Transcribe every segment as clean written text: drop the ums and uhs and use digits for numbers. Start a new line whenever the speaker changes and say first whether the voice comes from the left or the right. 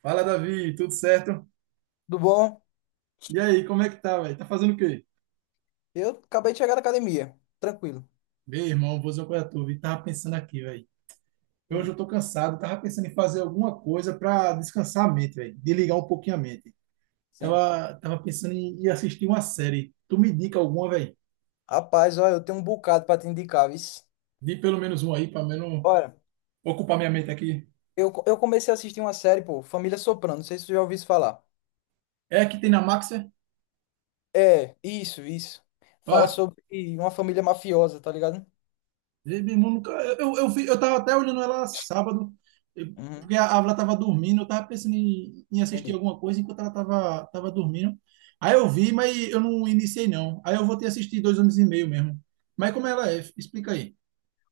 right: Fala, Davi, tudo certo?
left: Tudo bom?
right: E aí, como é que tá, velho? Tá fazendo o quê?
left: Eu acabei de chegar da academia. Tranquilo.
right: Meu irmão, vou dizer uma coisa a tu, vi. Tava pensando aqui, velho. Hoje
left: Hum,
right: eu tô cansado, tava pensando em fazer alguma coisa pra descansar a mente, velho. Desligar um pouquinho a mente.
left: sim.
right: Tava pensando em assistir uma série. Tu me indica alguma, velho?
left: Rapaz, olha, eu tenho um bocado pra te indicar, vice.
right: Di pelo menos uma aí, pra menos
left: Olha,
right: ocupar minha mente aqui.
left: eu comecei a assistir uma série, pô, Família Soprano. Não sei se tu já ouviu isso falar.
right: É a que tem na Max, é?
left: É, isso. Fala sobre uma família mafiosa, tá ligado?
right: Meu irmão, eu tava até olhando ela sábado, eh,
left: Uhum,
right: porque a Ávila tava dormindo, eu tava pensando em assistir
left: entendi.
right: alguma coisa enquanto ela tava dormindo. Aí eu vi, mas eu não iniciei não. Aí eu vou ter assistido dois homens e meio mesmo. Mas como ela é? Explica aí.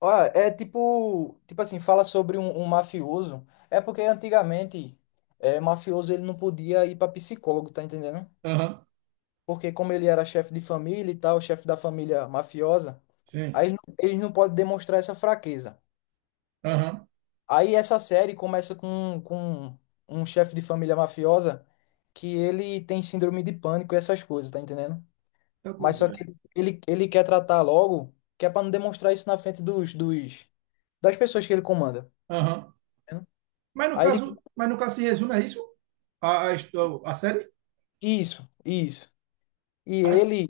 left: Olha, é tipo, tipo assim, fala sobre um mafioso. É porque antigamente, é, mafioso ele não podia ir pra psicólogo, tá entendendo?
right: Aham,
left: Porque como ele era chefe de família e tal, chefe da família mafiosa.
right: sim.
left: Aí eles não podem demonstrar essa fraqueza.
right: Aham.
left: Aí essa série começa com um chefe de família mafiosa que ele tem síndrome de pânico e essas coisas, tá entendendo?
right: Tá
left: Mas só
right: doideira.
left: que ele quer tratar logo, que é pra não demonstrar isso na frente dos das pessoas que ele comanda.
right: Aham.
left: Tá entendendo?
right: Mas no
left: Aí ele.
right: caso, mas no caso se resume a isso? A série?
left: Isso, isso. E
right: Ai,
left: ele,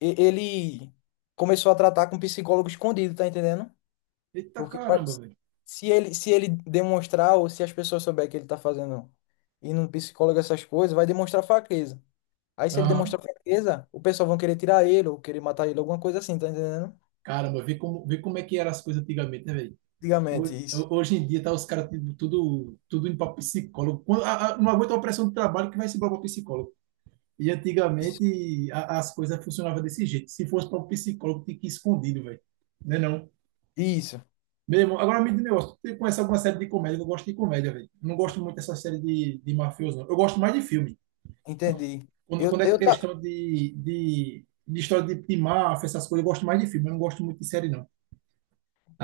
left: e- ele começou a tratar com psicólogo escondido, tá entendendo?
right: eita
left: Porque pode-
right: caramba, velho.
left: se ele, se ele demonstrar ou se as pessoas souberem que ele tá fazendo indo num psicólogo essas coisas, vai demonstrar fraqueza. Aí se ele
right: Aham.
left: demonstrar fraqueza, o pessoal vão querer tirar ele ou querer matar ele, alguma coisa assim, tá entendendo?
right: Caramba, vê como é que eram as coisas antigamente, né, velho?
left: Antigamente,
right: Ho-
left: isso.
right: Hoje em dia tá os caras tudo, tudo indo para psicólogo. Não aguenta a pressão do trabalho que vai se para psicólogo. E
left: Isso,
right: antigamente as coisas funcionavam desse jeito. Se fosse para o psicólogo, tinha que ir escondido, velho. Né não?
left: Isso,
right: Mesmo, agora me diz um negócio. Tu conhece alguma série de comédia? Eu gosto de comédia, velho. Eu não gosto muito dessa série de mafioso, não. Eu gosto mais de filme.
left: entendi.
right: Quando, quando é
left: Eu tá,
right: questão de história de máfia, essas coisas, eu gosto mais de filme. Eu não gosto muito de série, não.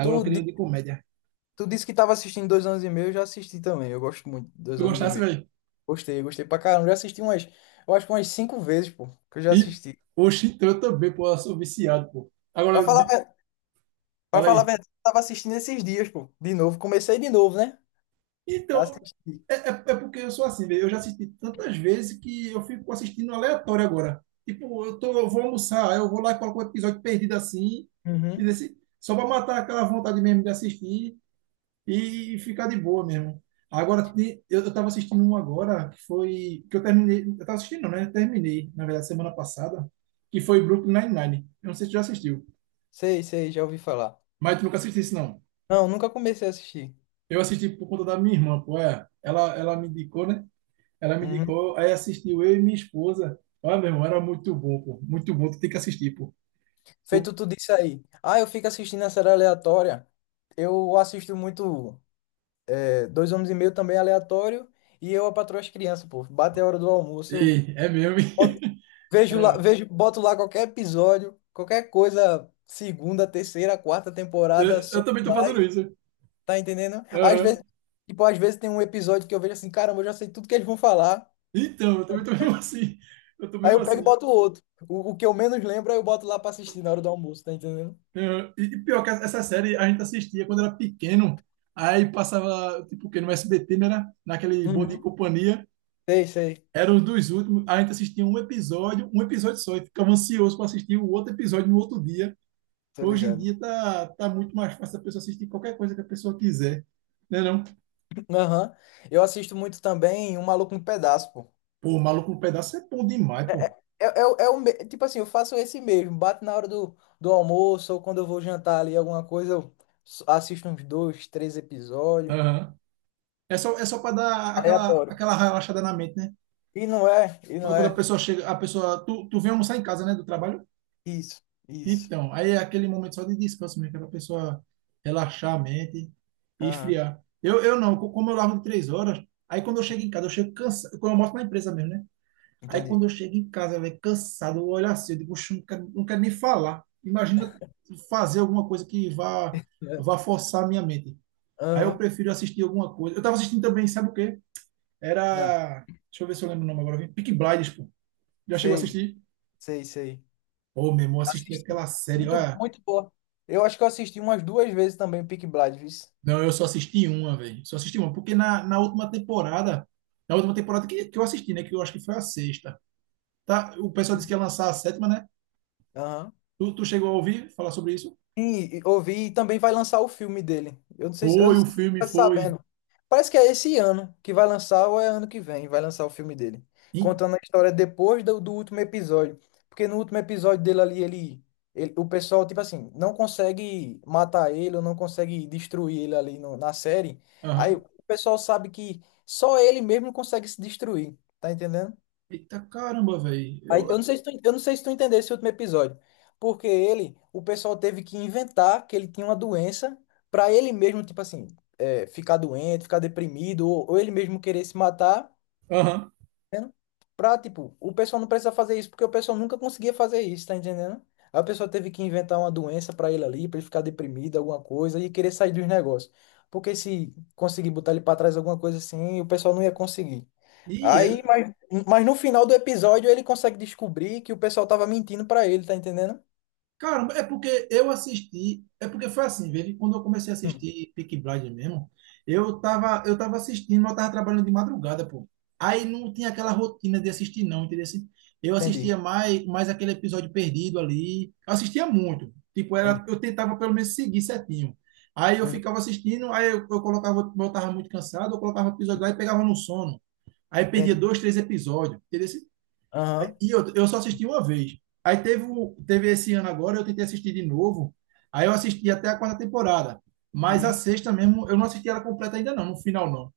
left: tu,
right: eu queria
left: di-
right: uma de comédia.
left: tu disse que tava assistindo Dois Anos e Meio, eu já assisti também. Eu gosto muito de
right: Tu
left: Dois Anos e
right: gostasse,
left: Meio.
right: velho?
left: Gostei, gostei pra caramba. Já assisti umas, eu acho que umas cinco vezes, pô, que eu já
right: E,
left: assisti.
right: oxe, então também, pô, eu sou viciado, pô.
left: Pra
right: Agora,
left: falar, a ver- pra
right: fala
left: falar a
right: aí.
left: verdade, eu tava assistindo esses dias, pô, de novo. Comecei de novo, né?
right: Então,
left: Assisti.
right: é porque eu sou assim, velho. Eu já assisti tantas vezes que eu fico assistindo aleatório agora. Tipo, eu vou almoçar, aí eu vou lá e coloco um episódio perdido assim, e
left: Uhum.
right: desse só pra matar aquela vontade mesmo de assistir e ficar de boa mesmo. Agora, eu tava assistindo um agora, que foi, que eu terminei, eu tava assistindo, não, né? Eu terminei, na verdade, semana passada, que foi Brooklyn Nine-Nine. Eu não sei se tu já assistiu,
left: Sei, sei, já ouvi falar.
right: mas tu nunca assististe, não.
left: Não, nunca comecei a assistir.
right: Eu assisti por conta da minha irmã, pô, é. Ela me indicou, né? Ela me
left: Uhum.
right: indicou, aí assistiu eu e minha esposa. Olha, meu irmão, era muito bom, pô. Muito bom, tu tem que assistir, pô.
left: Feito
right: Pô,
left: tudo isso aí. Ah, eu fico assistindo a série aleatória. Eu assisto muito é, Dois Homens e Meio também é aleatório. E eu, a Patroa e as Crianças, pô. Bate a hora do almoço. Eu
right: ei, é mesmo, hein?
left: boto- vejo lá,
right: É.
left: vejo, boto lá qualquer episódio, qualquer coisa, segunda, terceira, quarta temporada,
right: Eu,
left: só
right: eu também tô
left: lá,
right: fazendo isso.
left: tá entendendo? Às vezes,
right: Aham.
left: tipo, às vezes tem um episódio que eu vejo assim, caramba, eu já sei tudo que eles vão falar.
right: Então, eu também tô mesmo assim. Eu tô
left: Aí
right: mesmo
left: eu pego e
right: assim.
left: boto outro. O que eu menos lembro, aí eu boto lá pra assistir na hora do almoço, tá entendendo?
right: Aham. E pior que essa série a gente assistia quando era pequeno. Aí passava, tipo, que no SBT, né, era? Naquele Bom Dia e
left: Uhum.
right: Companhia.
left: Sei, sei.
right: Era um dos últimos. A gente assistia um episódio só, e ficava ansioso para assistir o outro episódio no outro dia.
left: Tô
right: Hoje em
left: ligado.
right: dia tá muito mais fácil a pessoa assistir qualquer coisa que a pessoa quiser. Né não?
left: Aham. Eu assisto muito também Um Maluco no Pedaço, pô.
right: Pô, Maluco no Pedaço é bom demais, pô.
left: Tipo assim, eu faço esse mesmo. Bato na hora do, do almoço ou quando eu vou jantar ali alguma coisa, eu assisto uns dois, três episódios.
right: Aham. É só para dar aquela,
left: Aleatório.
right: aquela relaxada na mente, né?
left: E não é, e
right: Quando,
left: não
right: quando a
left: é.
right: pessoa chega, a pessoa. Tu vem almoçar em casa, né? Do trabalho?
left: Isso, isso.
right: Então, aí é aquele momento só de descanso mesmo, que é pra pessoa relaxar a mente e
left: Aham,
right: esfriar. Eu não, como eu largo de três horas, aí quando eu chego em casa, eu chego cansado. Quando eu mostro na empresa mesmo, né? Aí quando
left: entendi.
right: eu chego em casa, velho, cansado, eu olho assim, eu digo: "Oxe, não quero nem falar. Imagina fazer alguma coisa que vá,
left: É.
right: vá forçar a minha mente." Aí eu
left: Aham,
right: prefiro assistir alguma coisa. Eu tava assistindo também, sabe o quê?
left: ah,
right: Era. Deixa eu ver se eu lembro o nome agora. Peaky Blinders, pô. Já chegou a
left: sei,
right: assistir?
left: sei, sei.
right: Ô, meu irmão, eu assisti
left: Assisti.
right: aquela série.
left: Muito,
right: Olha,
left: muito boa. Eu acho que eu assisti umas duas vezes também Peaky Blinders.
right: não, eu só assisti uma, velho. Só assisti uma. Porque na última temporada. Na última temporada que eu assisti, né? Que eu acho que foi a sexta. Tá? O pessoal disse que ia lançar a sétima, né?
left: Aham.
right: Tu chegou a ouvir falar sobre isso?
left: E ouvi e também vai lançar o filme dele. Eu não
right: Foi, o
left: sei se você
right: filme
left: tá
right: foi.
left: sabendo. Parece que é esse ano que vai lançar ou é ano que vem, vai lançar o filme dele.
right: E-
left: Contando a história depois do, do último episódio. Porque no último episódio dele ali, o pessoal, tipo assim, não consegue matar ele ou não consegue destruir ele ali no- na série. Aí
right: Aham.
left: o pessoal sabe que só ele mesmo consegue se destruir. Tá entendendo?
right: Eita caramba, velho.
left: Aí,
right: Eu.
left: eu não sei se tu entendeu esse último episódio. Porque ele, o pessoal teve que inventar que ele tinha uma doença pra ele mesmo, tipo assim, é, ficar doente, ficar deprimido, ou ele mesmo querer se matar,
right: Aham.
left: né? Pra, tipo, o pessoal não precisa fazer isso, porque o pessoal nunca conseguia fazer isso, tá entendendo? Aí o pessoal teve que inventar uma doença pra ele ali, pra ele ficar deprimido, alguma coisa, e querer sair dos negócios. Porque se conseguir botar ele pra trás alguma coisa assim, o pessoal não ia conseguir.
right: Ih,
left: Aí,
right: era.
left: mas no final do episódio ele consegue descobrir que o pessoal tava mentindo pra ele, tá entendendo?
right: Caramba, é porque eu assisti. É porque foi assim, velho. Quando eu comecei a
left: Hum,
right: assistir Peaky Blinders mesmo, eu tava assistindo, mas eu tava trabalhando de madrugada, pô. Aí não tinha aquela rotina de assistir, não, entendeu? Assim, eu
left: entendi,
right: assistia mais aquele episódio perdido ali. Eu assistia muito. Tipo,
left: entendi.
right: era, eu tentava pelo menos seguir certinho. Aí eu
left: Uhum,
right: ficava assistindo, aí eu colocava, eu tava muito cansado, eu colocava o episódio lá e pegava no sono. Aí perdia
left: entendi.
right: dois, três episódios, entendeu? Assim,
left: Aham.
right: e eu só assisti uma vez. Aí teve esse ano agora, eu tentei assistir de novo. Aí eu assisti até a quarta temporada. Mas a
left: Uhum.
right: sexta mesmo, eu não assisti ela completa ainda não, no final não.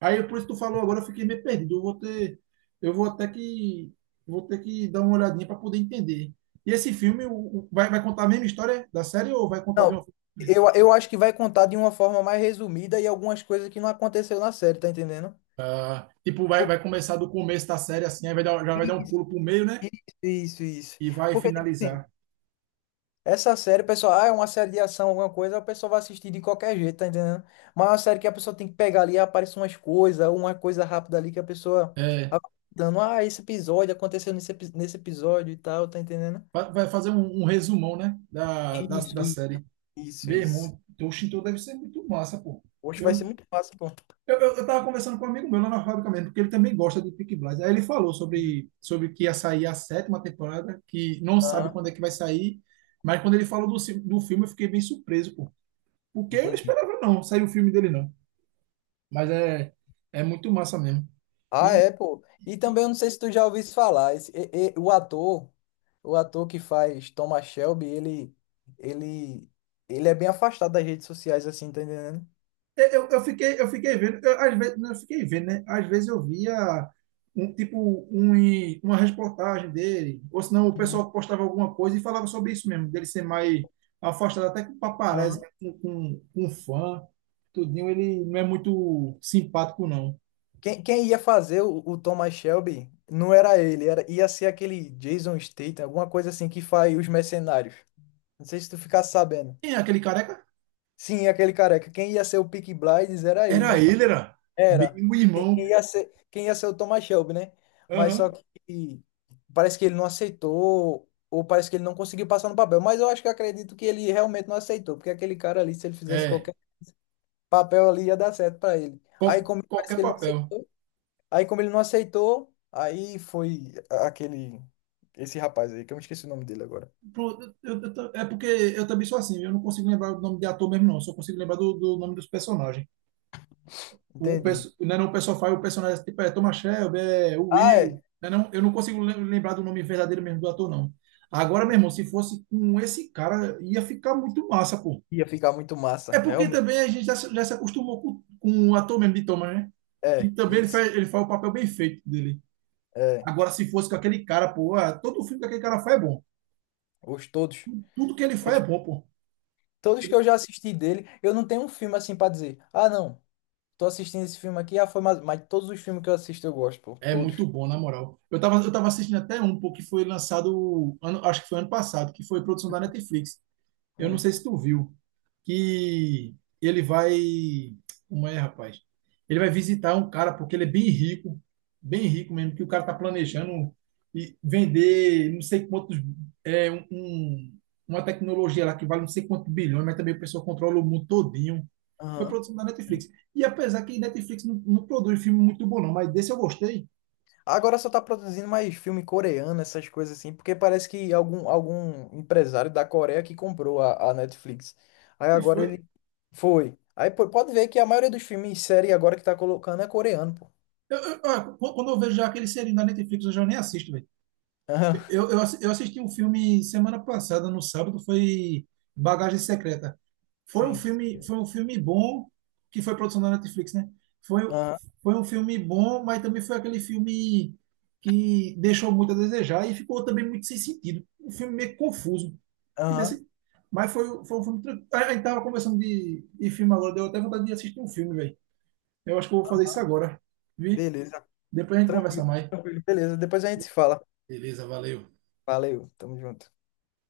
right: Aí por isso que tu falou agora, eu fiquei meio perdido. Eu vou ter, eu vou até que, vou ter que dar uma olhadinha para poder entender. E esse filme vai contar a mesma história da série ou vai contar de
left: Não,
right: uma forma?
left: eu acho que vai contar de uma forma mais resumida e algumas coisas que não aconteceu na série, tá entendendo?
right: Ah, tipo, vai,
left: Por-
right: vai começar do começo da série assim, aí vai dar, já vai dar um
left: isso,
right: pulo pro meio, né?
left: isso, isso. Isso.
right: E vai
left: Porque, tipo assim,
right: finalizar.
left: essa série, o pessoal, ah, é uma série de ação, alguma coisa, o pessoal vai assistir de qualquer jeito, tá entendendo? Mas é uma série que a pessoa tem que pegar ali, aparece umas coisas, uma coisa rápida ali que a pessoa vai dando, ah, esse episódio aconteceu nesse, epi- nesse episódio e tal, tá entendendo?
right: Vai fazer um resumão, né? Da, da,
left: Isso,
right: da
left: isso.
right: série.
left: Isso,
right: Meu
left: isso.
right: irmão, o Shinto deve ser muito massa, pô.
left: Hoje
right: Eu,
left: vai ser muito fácil, pô.
right: eu tava conversando com um amigo meu lá na fábrica mesmo, porque ele também gosta de Peaky Blinders. Aí ele falou sobre que ia sair a sétima temporada, que não sabe
left: Aham,
right: quando é que vai sair, mas quando ele falou do filme eu fiquei bem surpreso, pô. Porque eu não
left: entendi.
right: esperava não, sair o filme dele não. Mas é muito massa mesmo.
left: Ah, é, pô. E também eu não sei se tu já ouviu isso falar. Esse, e- o ator que faz Thomas Shelby, ele, ele é bem afastado das redes sociais, assim, tá entendendo?
right: Eu fiquei vendo, eu, às vezes, não, eu fiquei vendo, né? Às vezes eu via um tipo uma reportagem dele, ou senão o pessoal postava alguma coisa e falava sobre isso mesmo, dele ser mais afastado até com paparazzi,
left: Aham.
right: né? com fã, tudinho, ele não é muito simpático, não.
left: Quem ia fazer o Thomas Shelby não era ele, era, ia ser aquele Jason Statham, alguma coisa assim que faz os mercenários. Não sei se tu ficasse sabendo.
right: Quem é aquele careca?
left: Sim, aquele careca. Quem ia ser o Peaky Blinders era ele,
right: Era
left: mas pa-
right: ele, era
left: era.
right: bem o
left: Quem,
right: irmão.
left: quem ia ser, quem ia ser o Thomas Shelby, né? Mas só
right: Aham.
left: que parece que ele não aceitou, ou parece que ele não conseguiu passar no papel. Mas eu acho que eu acredito que ele realmente não aceitou, porque aquele cara ali, se ele fizesse
right: É,
left: qualquer papel ali, ia dar certo pra ele. Aí,
right: qual-
left: como parece
right: qualquer
left: que ele não
right: papel.
left: aceitou. Aí, como ele não aceitou, aí foi a- aquele. Esse rapaz aí, que eu me esqueci o nome dele agora.
right: Pronto, é porque eu também sou assim, eu não consigo lembrar o nome de ator mesmo, não, só consigo lembrar do nome dos personagens. o,
left: Entendi.
right: perso- não é não, o pessoal faz o personagem tipo é Thomas Shelby, é o
left: Ah, é.
right: Will. Não é não, eu não consigo lembrar do nome verdadeiro mesmo do ator, não. Agora, meu irmão, se fosse com esse cara, ia ficar muito massa, pô.
left: Ia ficar muito
right: É
left: massa,
right: porque
left: realmente.
right: também a gente já, já se acostumou com o ator mesmo de Thomas, né? Que
left: É,
right: também ele
left: isso.
right: faz, ele faz o papel bem feito dele.
left: É.
right: Agora, se fosse com aquele cara, pô, ah, todo filme que aquele cara faz é bom.
left: Os todos.
right: Tudo que ele faz é
left: Todos,
right: bom, pô.
left: todos que eu já assisti dele, eu não tenho um filme assim pra dizer. Ah, não. Tô assistindo esse filme aqui, ah, foi mais. Mas todos os filmes que eu assisto eu gosto, pô.
right: É
left: Todos.
right: muito bom, na moral. Eu tava assistindo até um, pô, que foi lançado, ano, acho que foi ano passado, que foi produção da Netflix. Eu não
left: Hum.
right: sei se tu viu que ele vai. Como é, rapaz? Ele vai visitar um cara porque ele é bem rico mesmo, que o cara tá planejando e vender não sei quantos. É, um, uma tecnologia lá que vale não sei quantos bilhões, mas também o pessoal controla o mundo todinho. Foi
left: Aham.
right: produção da Netflix. E apesar que Netflix não produz filme muito bom, não, mas desse eu gostei.
left: Agora só tá produzindo mais filme coreano, essas coisas assim, porque parece que algum empresário da Coreia que comprou a Netflix. Aí
right: E
left: agora
right: foi.
left: ele foi. Aí pô, pode ver que a maioria dos filmes e série agora que tá colocando é coreano, pô.
right: Ó, quando eu vejo já aquele serinho da Netflix, eu já nem assisto.
left: Aham,
right: Eu assisti um filme semana passada, no sábado, foi Bagagem Secreta. Foi um
left: sim.
right: filme, foi um filme bom, que foi produção da Netflix, né? Foi,
left: Aham,
right: foi um filme bom, mas também foi aquele filme que deixou muito a desejar e ficou também muito sem sentido. Um filme meio confuso. Entendeu?
left: aham.
right: Assim, mas foi um filme. A gente tava conversando de filme agora, deu até vontade de assistir um filme, velho. Eu acho que eu vou fazer isso agora, vi?
left: Beleza.
right: Depois a gente conversa
left: Tranquilo,
right: mais.
left: tranquilo. Beleza, depois a gente se fala.
right: Beleza, valeu.
left: Valeu, tamo junto.